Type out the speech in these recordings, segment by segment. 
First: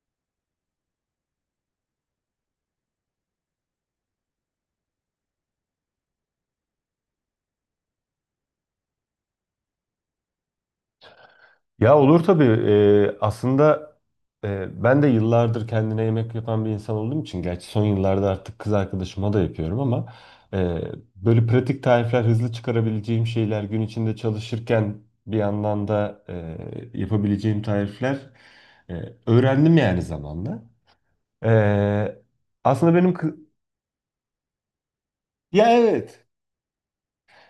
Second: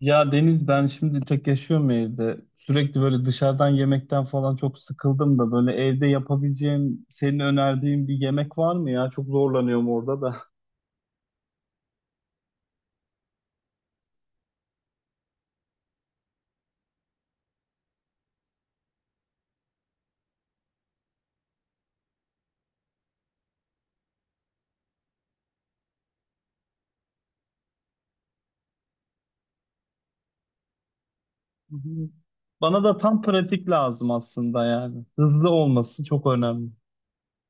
Ya Deniz, ben şimdi tek yaşıyorum evde. Sürekli böyle dışarıdan yemekten falan çok sıkıldım da böyle evde yapabileceğim, senin önerdiğin bir yemek var mı ya? Çok zorlanıyorum orada da. Ya olur tabii. Aslında ben de yıllardır kendine yemek yapan bir insan olduğum için, gerçi son yıllarda artık kız arkadaşıma da yapıyorum ama e, böyle pratik tarifler, hızlı çıkarabileceğim şeyler, gün içinde çalışırken bir yandan da yapabileceğim tarifler e, öğrendim yani zamanla. Hı hı. E, Bana aslında da benim tam kı- pratik lazım aslında yani. Hızlı ya olması çok evet önemli.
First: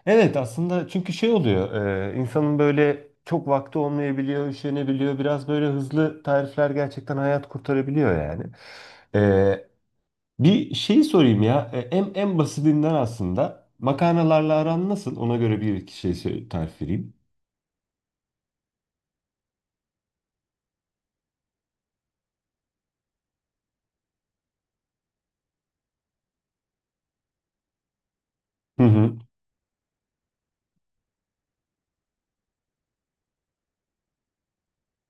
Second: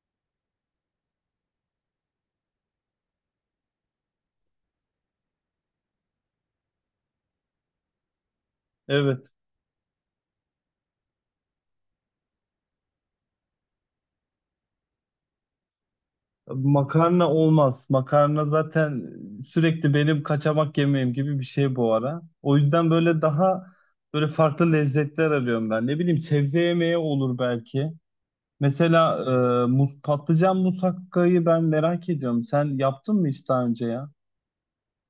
Evet aslında, çünkü şey oluyor, insanın böyle çok vakti olmayabiliyor, üşenebiliyor. Biraz böyle hızlı tarifler gerçekten hayat kurtarabiliyor yani. Evet. E, bir şeyi sorayım ya. En basitinden, aslında makarnalarla aran nasıl? Ona göre bir iki tarif vereyim. Makarna olmaz. Makarna zaten sürekli benim kaçamak yemeğim gibi bir şey bu ara. O yüzden böyle daha böyle farklı lezzetler arıyorum ben. Ne bileyim, sebze yemeği olur belki. Hı hı. Mesela mus patlıcan musakkayı ben merak ediyorum. Sen yaptın mı hiç daha önce ya?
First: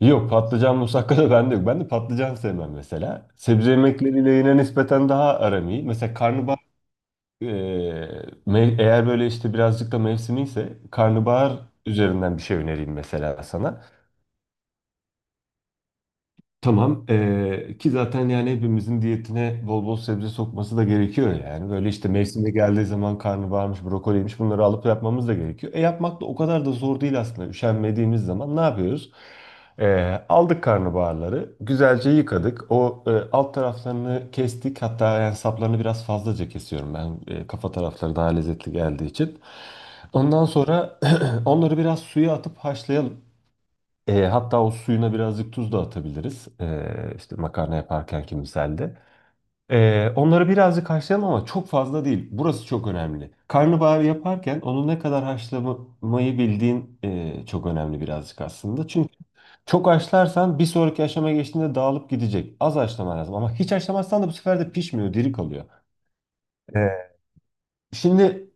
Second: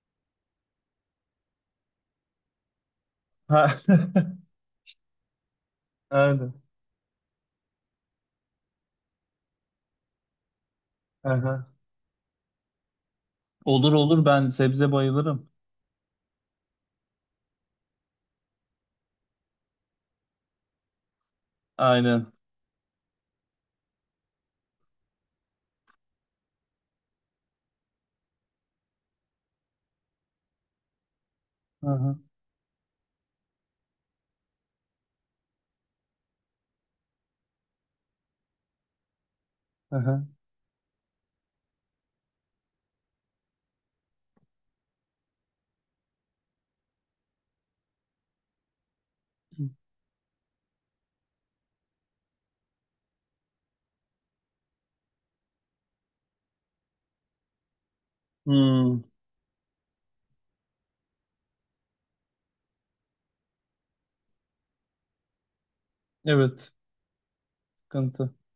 Yok, patlıcan musakka da bende yok. Ben de patlıcan sevmem mesela. Sebze Ha. yemekleriyle yine nispeten daha aram iyi. Mesela Aynen. karnabahar. Ee, eğer böyle işte birazcık da mevsimi ise, karnabahar Aha. üzerinden bir şey önereyim mesela sana. Olur olur, ben sebze bayılırım. Tamam. Ki zaten yani hepimizin diyetine bol bol sebze sokması da gerekiyor yani. Böyle işte Aynen. mevsimde geldiği zaman karnabaharmış, brokoliymiş, bunları alıp yapmamız da gerekiyor. E yapmak da o kadar da zor değil aslında. Üşenmediğimiz zaman ne yapıyoruz? Aldık karnabaharları, güzelce Aha. yıkadık. Alt taraflarını kestik. Hatta yani saplarını biraz fazlaca kesiyorum ben. Kafa tarafları daha lezzetli geldiği için. Aha. Ondan sonra onları biraz suya atıp haşlayalım. Hatta o suyuna birazcık tuz da atabiliriz. İşte makarna yaparken ki misalde. Onları birazcık haşlayalım, ama çok fazla değil. Burası çok önemli. Karnabahar yaparken onu ne kadar haşlamayı bildiğin çok önemli birazcık aslında. Hmm. Çünkü çok haşlarsan bir sonraki aşamaya geçtiğinde dağılıp gidecek. Az haşlaman lazım, ama hiç haşlamazsan da bu sefer de pişmiyor, diri kalıyor. Evet. E, Sıkıntı. Şimdi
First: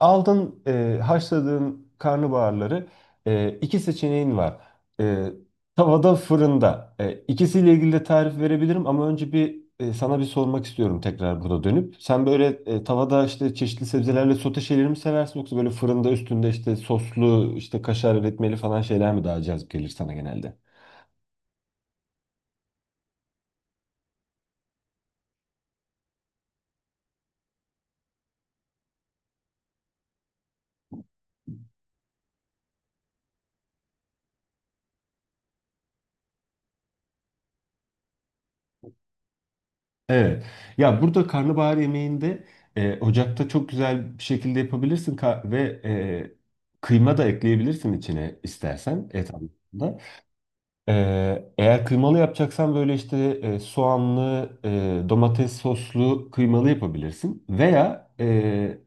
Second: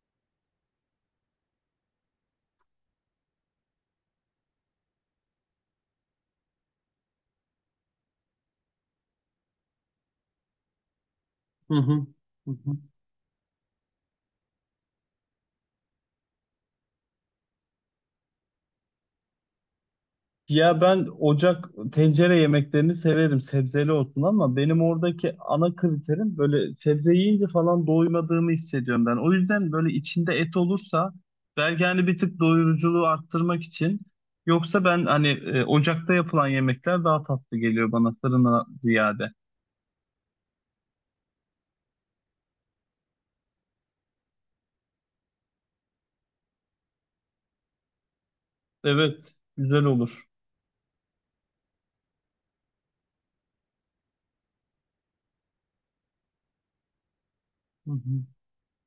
Aldın haşladığın karnabaharları, iki seçeneğin var. E, Tavada, fırında. İkisiyle ilgili de tarif verebilirim, ama önce bir sana bir sormak istiyorum tekrar burada Hı hı. dönüp. Sen böyle Hı hı. Tavada işte çeşitli sebzelerle sote şeyleri mi seversin, yoksa böyle fırında üstünde işte soslu işte kaşar etmeli falan şeyler mi daha cazip gelir sana genelde? Ya ben ocak tencere yemeklerini severim, sebzeli olsun, ama benim oradaki ana kriterim böyle, sebze yiyince falan doymadığımı hissediyorum ben. O yüzden böyle içinde et olursa belki hani bir tık doyuruculuğu arttırmak için, yoksa ben hani ocakta yapılan yemekler daha tatlı geliyor bana fırına ziyade. Evet. Ya burada karnabahar yemeğinde ocakta çok güzel bir şekilde yapabilirsin, ve kıyma da ekleyebilirsin içine istersen, Evet, et güzel anlamında. olur. E, eğer kıymalı yapacaksan, böyle işte soğanlı, domates soslu kıymalı yapabilirsin. Hı Veya hı, e,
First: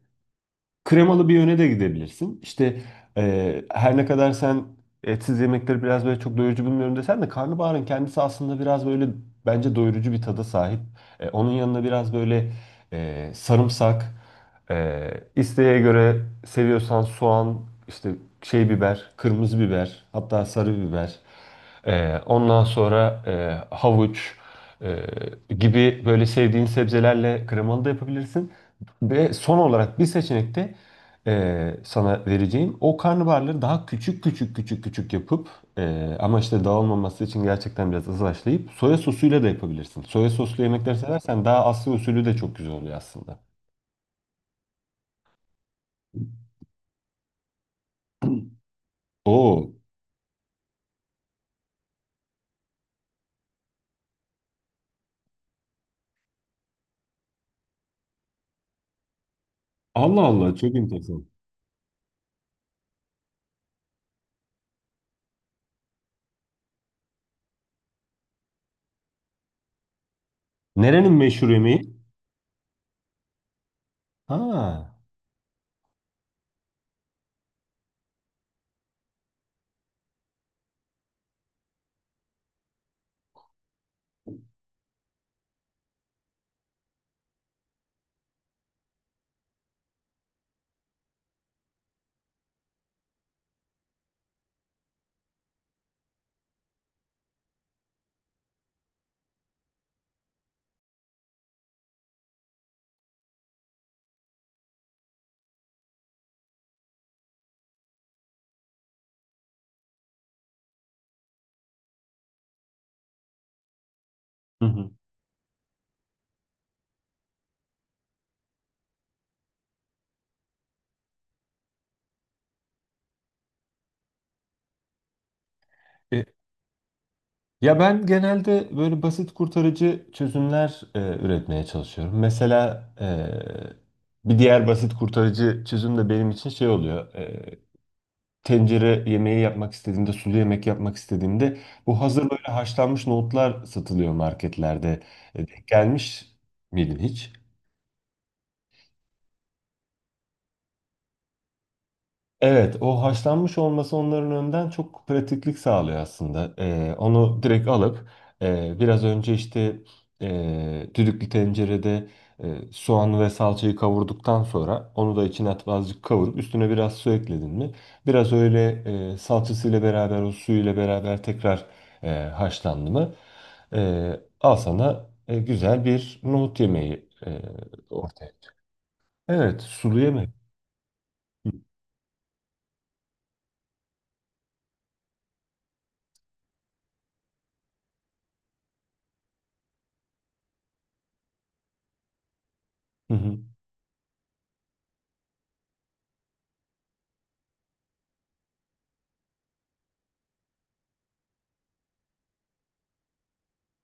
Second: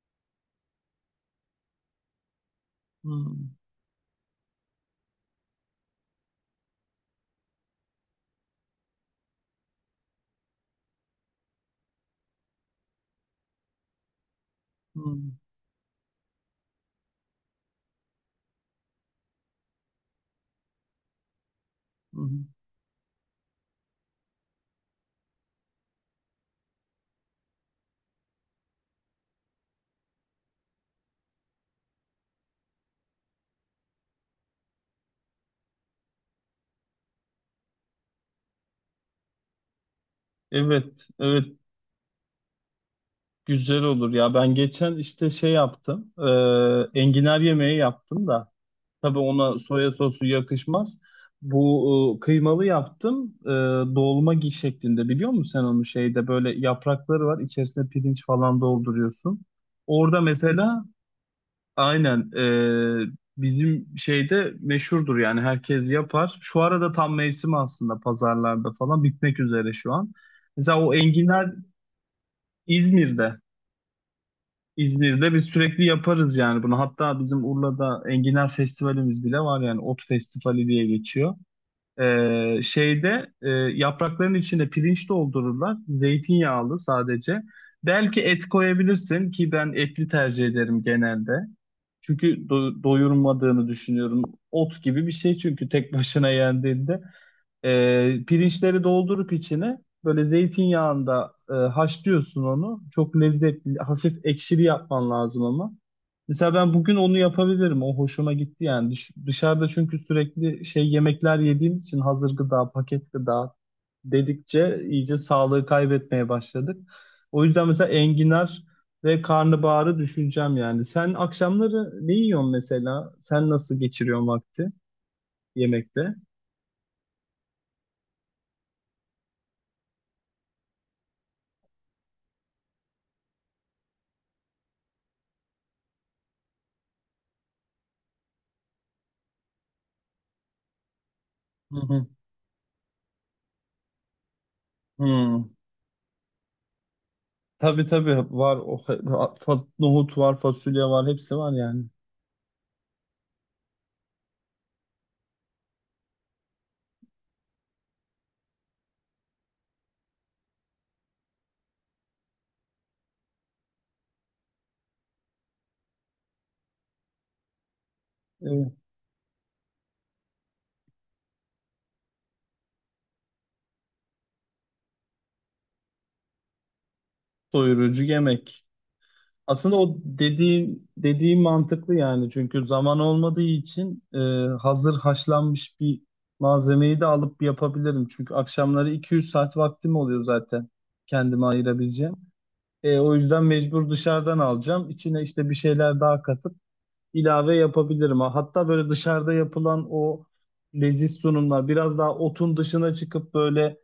kremalı bir yöne de gidebilirsin. İşte hı her ne kadar sen etsiz yemekleri biraz böyle çok doyurucu bulmuyorum desen de, karnabaharın kendisi aslında biraz böyle bence doyurucu bir tada sahip. Onun yanına biraz böyle sarımsak, e, hı, isteğe göre seviyorsan soğan, işte şey biber, kırmızı biber, hatta sarı biber. hı hı. Ondan sonra havuç e, gibi böyle sevdiğin sebzelerle kremalı da yapabilirsin. Ve son olarak bir seçenekte sana vereceğim. O karnabaharları daha küçük küçük küçük küçük yapıp, ama işte dağılmaması için gerçekten biraz azlaşlayıp soya sosuyla da yapabilirsin. Soya soslu yemekler Evet, seversen, evet, daha Asya usulü de çok güzel oluyor aslında. güzel olur ya. Ben geçen işte şey yaptım. Enginar yemeği yaptım da. Tabii ona Oo, soya sosu yakışmaz. Bu kıymalı yaptım. E, dolma gi şeklinde biliyor musun sen onu, şeyde böyle yaprakları var. İçerisine pirinç falan dolduruyorsun. Orada Allah Allah, çok mesela enteresan. aynen, e, bizim şeyde meşhurdur yani, herkes yapar. Şu arada tam mevsimi, aslında pazarlarda falan bitmek üzere şu an. Mesela o Nerenin meşhur enginar yemeği? İzmir'de. Ha. İzmir'de biz sürekli yaparız yani bunu. Hatta bizim Urla'da enginar festivalimiz bile var, yani ot festivali diye geçiyor. Şeyde yaprakların içine pirinç doldururlar. Zeytinyağlı sadece. Belki et koyabilirsin, ki ben etli tercih ederim genelde. Çünkü doyurmadığını düşünüyorum. Ot gibi bir şey çünkü tek başına yendiğinde. Pirinçleri doldurup içine böyle zeytinyağında haşlıyorsun onu. Çok lezzetli, hafif ekşili yapman lazım ama. Mesela ben bugün onu yapabilirim. O hoşuma gitti yani. Dışarıda çünkü sürekli şey yemekler yediğim için, hazır gıda, paket gıda Hı dedikçe hı. iyice sağlığı kaybetmeye başladık. O yüzden mesela enginar ve karnabaharı düşüneceğim yani. Sen akşamları ne yiyorsun mesela? Sen nasıl geçiriyorsun vakti yemekte? E, Ya ben genelde böyle basit kurtarıcı çözümler üretmeye çalışıyorum. Mesela bir diğer basit kurtarıcı çözüm de benim için şey oluyor. Tencere yemeği yapmak istediğimde, sulu yemek yapmak istediğimde, Hı bu hı. hazır böyle haşlanmış nohutlar satılıyor marketlerde. Hı. Denk gelmiş miydin hiç? Tabii tabii, var. O, nohut var, fasulye var, hepsi var yani. Evet, o haşlanmış olması onların önden çok pratiklik sağlıyor aslında. Onu direkt alıp, biraz önce işte düdüklü tencerede soğan ve salçayı kavurduktan sonra onu da içine atıp azıcık kavurup üstüne biraz su ekledin mi? Biraz öyle Evet. Salçasıyla beraber o suyuyla beraber tekrar haşlandı mı? Al sana güzel bir nohut yemeği Doyurucu ortaya. yemek. Evet, Aslında o sulu yemek. dediğin mantıklı yani, çünkü zaman olmadığı için hazır haşlanmış bir malzemeyi de alıp yapabilirim. Çünkü akşamları 200 saat vaktim oluyor zaten kendime ayırabileceğim. E, Hı o hı. yüzden mecbur dışarıdan alacağım. İçine işte bir şeyler daha katıp ilave yapabilirim. Ha, hatta böyle dışarıda yapılan o leziz sunumlar, biraz daha otun dışına çıkıp böyle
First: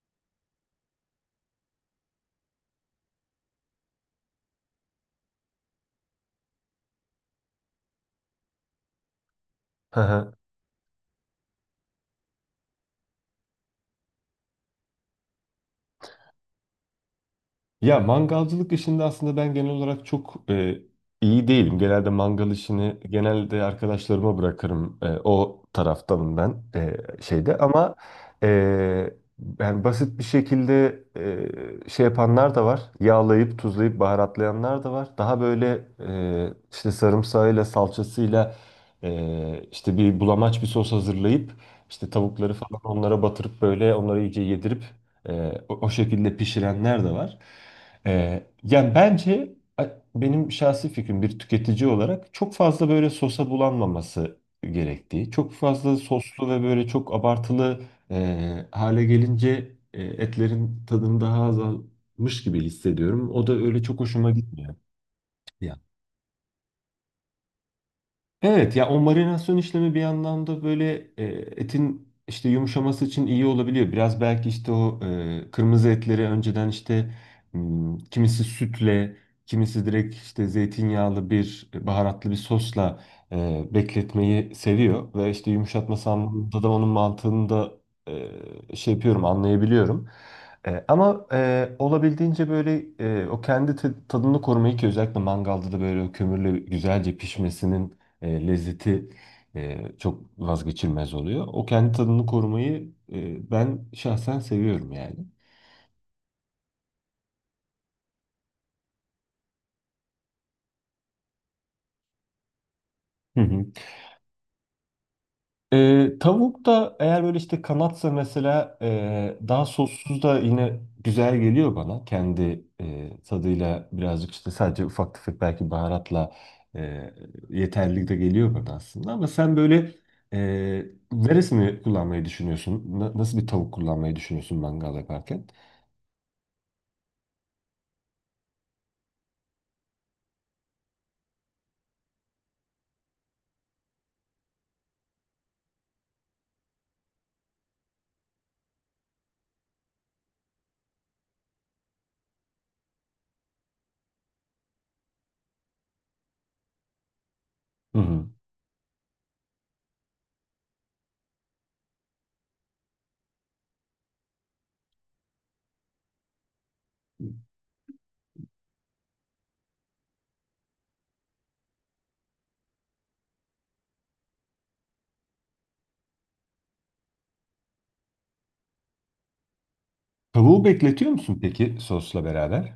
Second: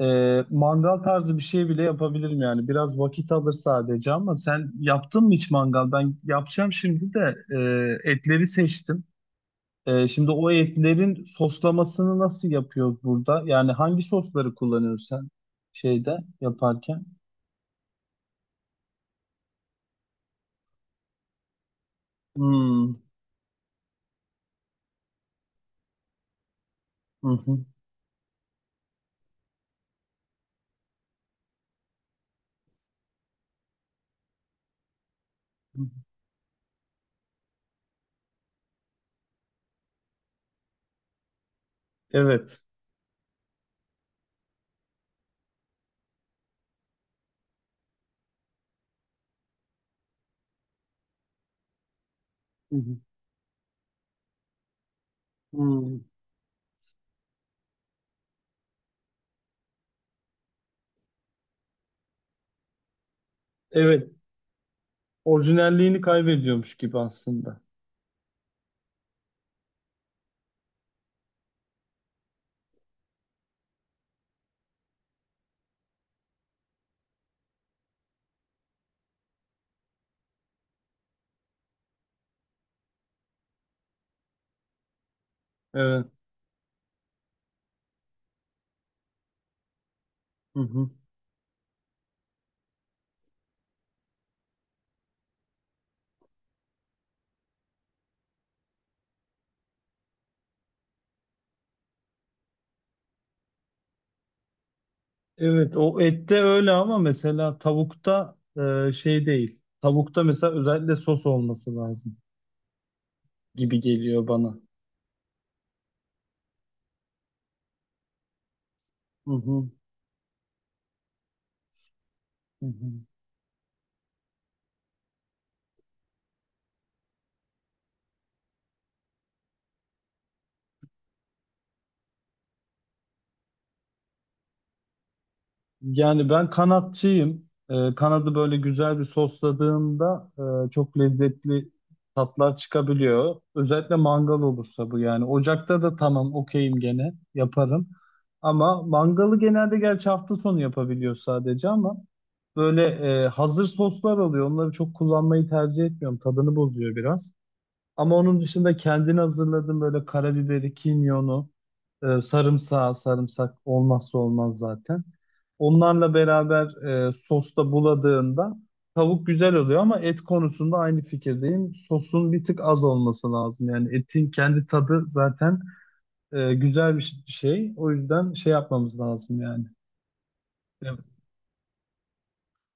mangal tarzı bir şey bile yapabilirim yani. Biraz vakit alır sadece, ama sen yaptın mı hiç mangal? Ben yapacağım şimdi de etleri seçtim. Hı E, şimdi hı. o etlerin soslamasını nasıl yapıyoruz burada? Yani hangi sosları kullanıyorsun sen şeyde yaparken? Ya mangalcılık işinde aslında ben genel olarak çok iyi değilim. Genelde mangal Hmm, işini genelde arkadaşlarıma bırakırım. O taraftanım ben, hı şeyde hı. ama e, yani basit bir şekilde şey yapanlar da var. Yağlayıp tuzlayıp baharatlayanlar da var. Daha Hı. böyle işte sarımsağıyla salçasıyla işte bir bulamaç bir sos hazırlayıp, işte tavukları Evet. falan onlara batırıp böyle onları iyice yedirip o şekilde pişirenler de var. Ee, yani bence a- Benim şahsi fikrim, bir tüketici olarak çok Hı fazla hı. böyle sosa bulanmaması gerektiği, çok fazla Hmm. soslu ve böyle çok abartılı hale gelince etlerin tadını daha azalmış gibi hissediyorum. O da öyle çok Evet. hoşuma gitmiyor. Orijinalliğini kaybediyormuş gibi aslında. Evet ya, o marinasyon işlemi bir yandan da böyle etin işte yumuşaması için iyi olabiliyor. Biraz belki işte o kırmızı etleri önceden işte kimisi sütle, kimisi direkt işte zeytinyağlı bir baharatlı bir sosla bekletmeyi seviyor. Ve işte Evet. yumuşatması anlamında da onun mantığını da şey yapıyorum, anlayabiliyorum. Hı E, hı. ama e, olabildiğince böyle o tadını korumayı, ki özellikle mangalda da böyle o kömürle güzelce pişmesinin lezzeti çok vazgeçilmez oluyor. O kendi tadını korumayı ben şahsen seviyorum yani. Evet, o ette öyle, ama mesela tavukta şey değil. Tavukta mesela özellikle sos olması lazım Hı hı. gibi geliyor bana. Tavuk da eğer böyle işte kanatsa mesela, Hı daha hı, sossuz da yine güzel geliyor bana. Kendi hı hı. Tadıyla birazcık, işte sadece ufak tefek belki baharatla e, yeterli de geliyor bana aslında. Ama sen böyle e, neresini kullanmayı düşünüyorsun? Nasıl bir tavuk kullanmayı düşünüyorsun mangal yaparken? Yani ben kanatçıyım. E, kanadı böyle güzel bir sosladığımda çok lezzetli tatlar çıkabiliyor. Özellikle mangal olursa bu yani. Ocakta da tamam, okeyim, gene yaparım. Ama mangalı genelde, gerçi hafta sonu yapabiliyor sadece, ama böyle hazır soslar oluyor. Onları çok kullanmayı tercih etmiyorum. Tadını bozuyor biraz. Hı Ama hı. onun dışında kendini hazırladım böyle, karabiberi, kimyonu, sarımsağı, sarımsak olmazsa olmaz zaten. Onlarla beraber sosta buladığında tavuk güzel oluyor, ama et konusunda aynı fikirdeyim. Sosun bir tık az olması lazım. Yani etin kendi tadı zaten güzel bir şey. O yüzden şey yapmamız lazım yani. Tavuğu bekletiyor E, musun peki sosla beraber?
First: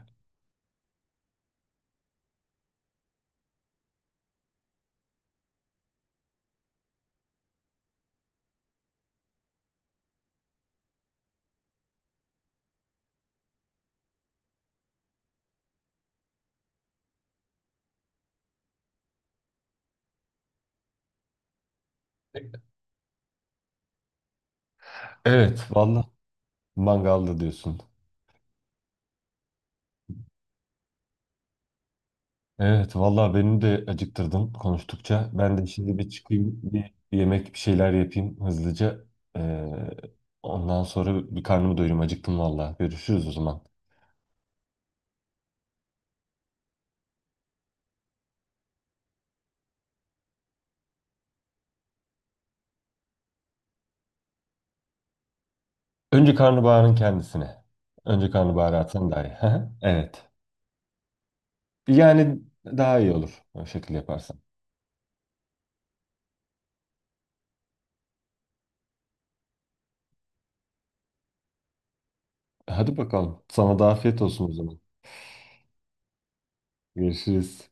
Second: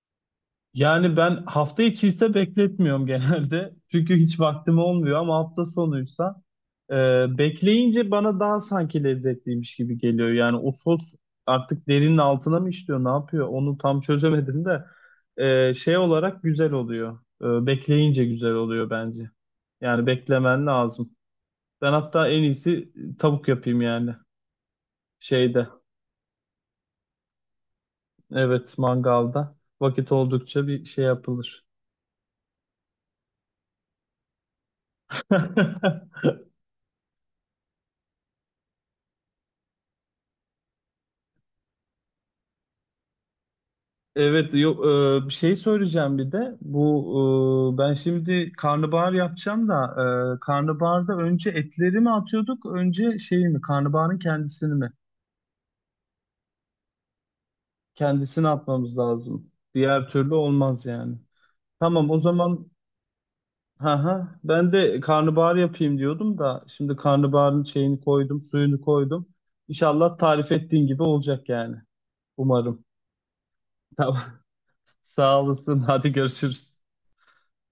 Yani ben hafta içi ise bekletmiyorum genelde. Çünkü hiç vaktim olmuyor, ama hafta sonuysa e, bekleyince bana daha sanki lezzetliymiş gibi geliyor. Yani o sos artık derinin altına mı işliyor, ne yapıyor? Onu tam çözemedim de şey olarak güzel oluyor. E, bekleyince güzel oluyor bence. Yani beklemen lazım. Ben hatta en iyisi tavuk yapayım yani Evet, şeyde. vallahi mangalda diyorsun. Evet, mangalda. Vakit oldukça bir şey yapılır. Evet, vallahi beni de acıktırdın konuştukça. Ben de şimdi bir çıkayım, bir yemek bir şeyler yapayım hızlıca. Ee, ondan sonra bir karnımı doyurayım. Acıktım vallahi. Görüşürüz o zaman. Evet, yok, bir şey söyleyeceğim bir de. Bu ben şimdi karnabahar yapacağım da karnabaharda önce etleri mi atıyorduk, önce şeyi mi? Karnabaharın kendisini mi? Önce karnabaharın kendisine. Önce Kendisini karnabaharı atmamız atsan daha iyi. lazım. Diğer Evet. türlü olmaz yani. Tamam o Yani zaman, daha iyi olur o şekilde ha ha, yaparsan. ben de karnabahar yapayım diyordum da şimdi karnabaharın şeyini koydum, suyunu koydum. İnşallah tarif ettiğin gibi olacak yani. Umarım. Hadi bakalım. Sana da Tamam. afiyet olsun o zaman. Sağ olasın. Hadi, görüşürüz. Görüşürüz.